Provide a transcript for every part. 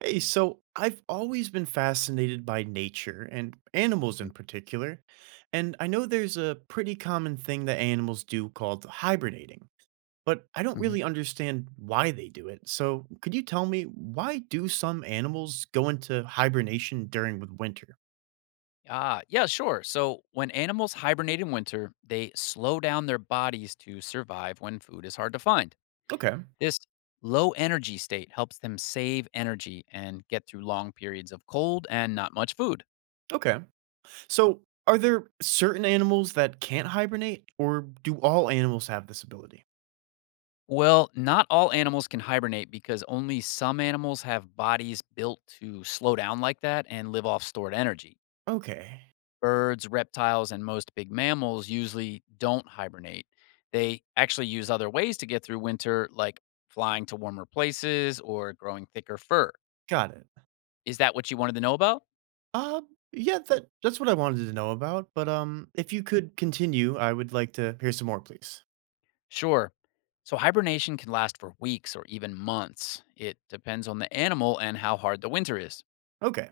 Hey, so I've always been fascinated by nature and animals in Mm, particular. And I know there's a pretty common thing that animals do called hibernating, but I don't mhm. really understand why they do it. So could you tell me, why do some animals go into hibernation during the winter? Yeah, sure. So when animals hibernate in winter, they slow down their bodies to survive when food is hard to find. Okay. This low energy state helps them save energy and get through long periods of cold and not much food. Okay. So are there certain animals that can't hibernate or do all animals have this ability? Well, not all animals can hibernate because only some animals have bodies built to slow down like that and live off stored energy. Okay. Birds, reptiles, and most big mammals usually don't hibernate. They actually use other ways to get through winter, like flying to warmer places or growing thicker fur. Got it. Is that what you wanted to know about? Yeah, that's what I wanted to know about, but if you could continue, I would like to hear some more, please. Sure. So, hibernation can last for weeks or even months. It depends on the animal and how hard the winter is. Okay.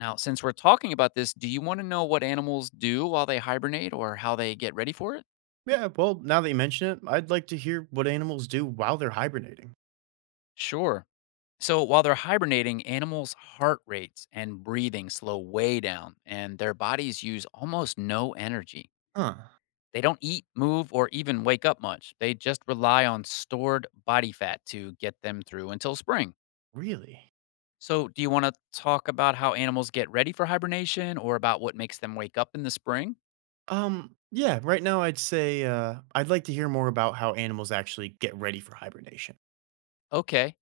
Now, since we're talking about this, do you want to know what animals do while they hibernate or how they get ready for it? Yeah, well, now that you mention it, I'd like to hear what animals do while they're hibernating. Sure. So while they're hibernating, animals' heart rates and breathing slow way down, and their bodies use almost no energy. Huh. They don't eat, move, or even wake up much. They just rely on stored body fat to get them through until spring. Really? So, do you want to talk about how animals get ready for hibernation or about what makes them wake up in the spring? Yeah, right now I'd say I'd like to hear more about how animals actually get ready for hibernation. Okay.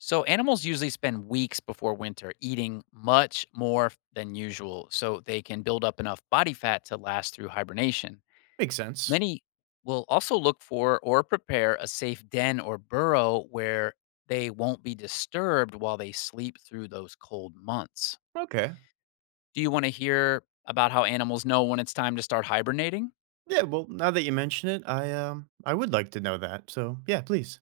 So, animals usually spend weeks before winter eating much more than usual so they can build up enough body fat to last through hibernation. Makes sense. Many will also look for or prepare a safe den or burrow where they won't be disturbed while they sleep through those cold months. Okay. Do you want to hear about how animals know when it's time to start hibernating? Yeah, well, now that you mention it, I would like to know that. So, yeah, please.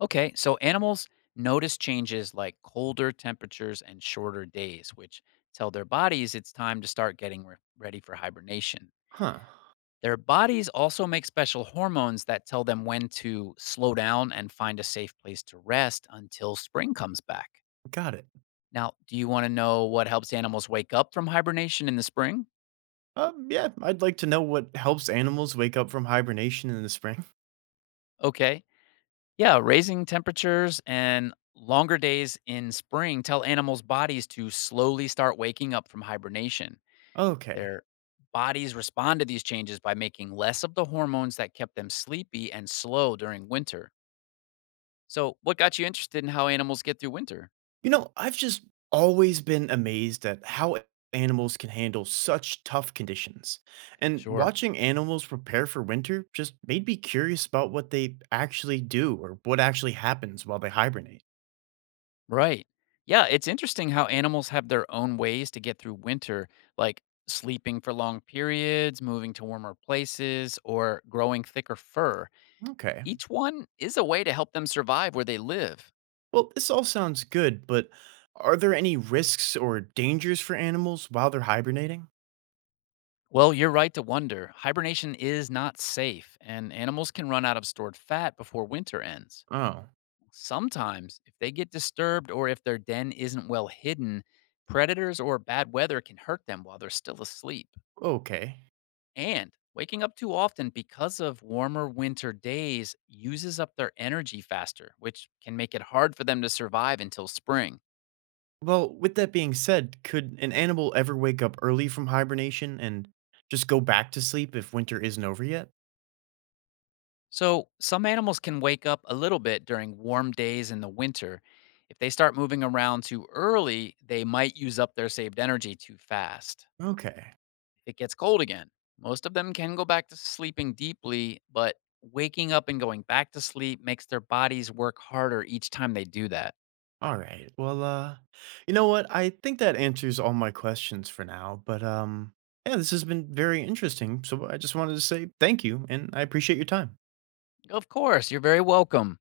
Okay, so animals notice changes like colder temperatures and shorter days, which tell their bodies it's time to start getting ready for hibernation. Huh. Their bodies also make special hormones that tell them when to slow down and find a safe place to rest until spring comes back. Got it. Now, do you want to know what helps animals wake up from hibernation in the spring? Yeah, I'd like to know what helps animals wake up from hibernation in the spring. Okay. Yeah, raising temperatures and longer days in spring tell animals' bodies to slowly start waking up from hibernation. Okay. Their bodies respond to these changes by making less of the hormones that kept them sleepy and slow during winter. So, what got you interested in how animals get through winter? You know, I've just always been amazed at how animals can handle such tough conditions. And Sure. watching animals prepare for winter just made me curious about what they actually do or what actually happens while they hibernate. Right. Yeah, it's interesting how animals have their own ways to get through winter, like sleeping for long periods, moving to warmer places, or growing thicker fur. Okay. Each one is a way to help them survive where they live. Well, this all sounds good, but are there any risks or dangers for animals while they're hibernating? Well, you're right to wonder. Hibernation is not safe, and animals can run out of stored fat before winter ends. Oh, Sometimes, if they get disturbed or if their den isn't well hidden, predators or bad weather can hurt them while they're still asleep. okay. And waking up too often because of warmer winter days uses up their energy faster, which can make it hard for them to survive until spring. Well, with that being said, could an animal ever wake up early from hibernation and just go back to sleep if winter isn't over yet? So, some animals can wake up a little bit during warm days in the winter. If they start moving around too early, they might use up their saved energy too fast. Okay. If it gets cold again, most of them can go back to sleeping deeply, but waking up and going back to sleep makes their bodies work harder each time they do that. All right. Well, you know what? I think that answers all my questions for now, but yeah, this has been very interesting. So I just wanted to say thank you and I appreciate your time. Of course, you're very welcome.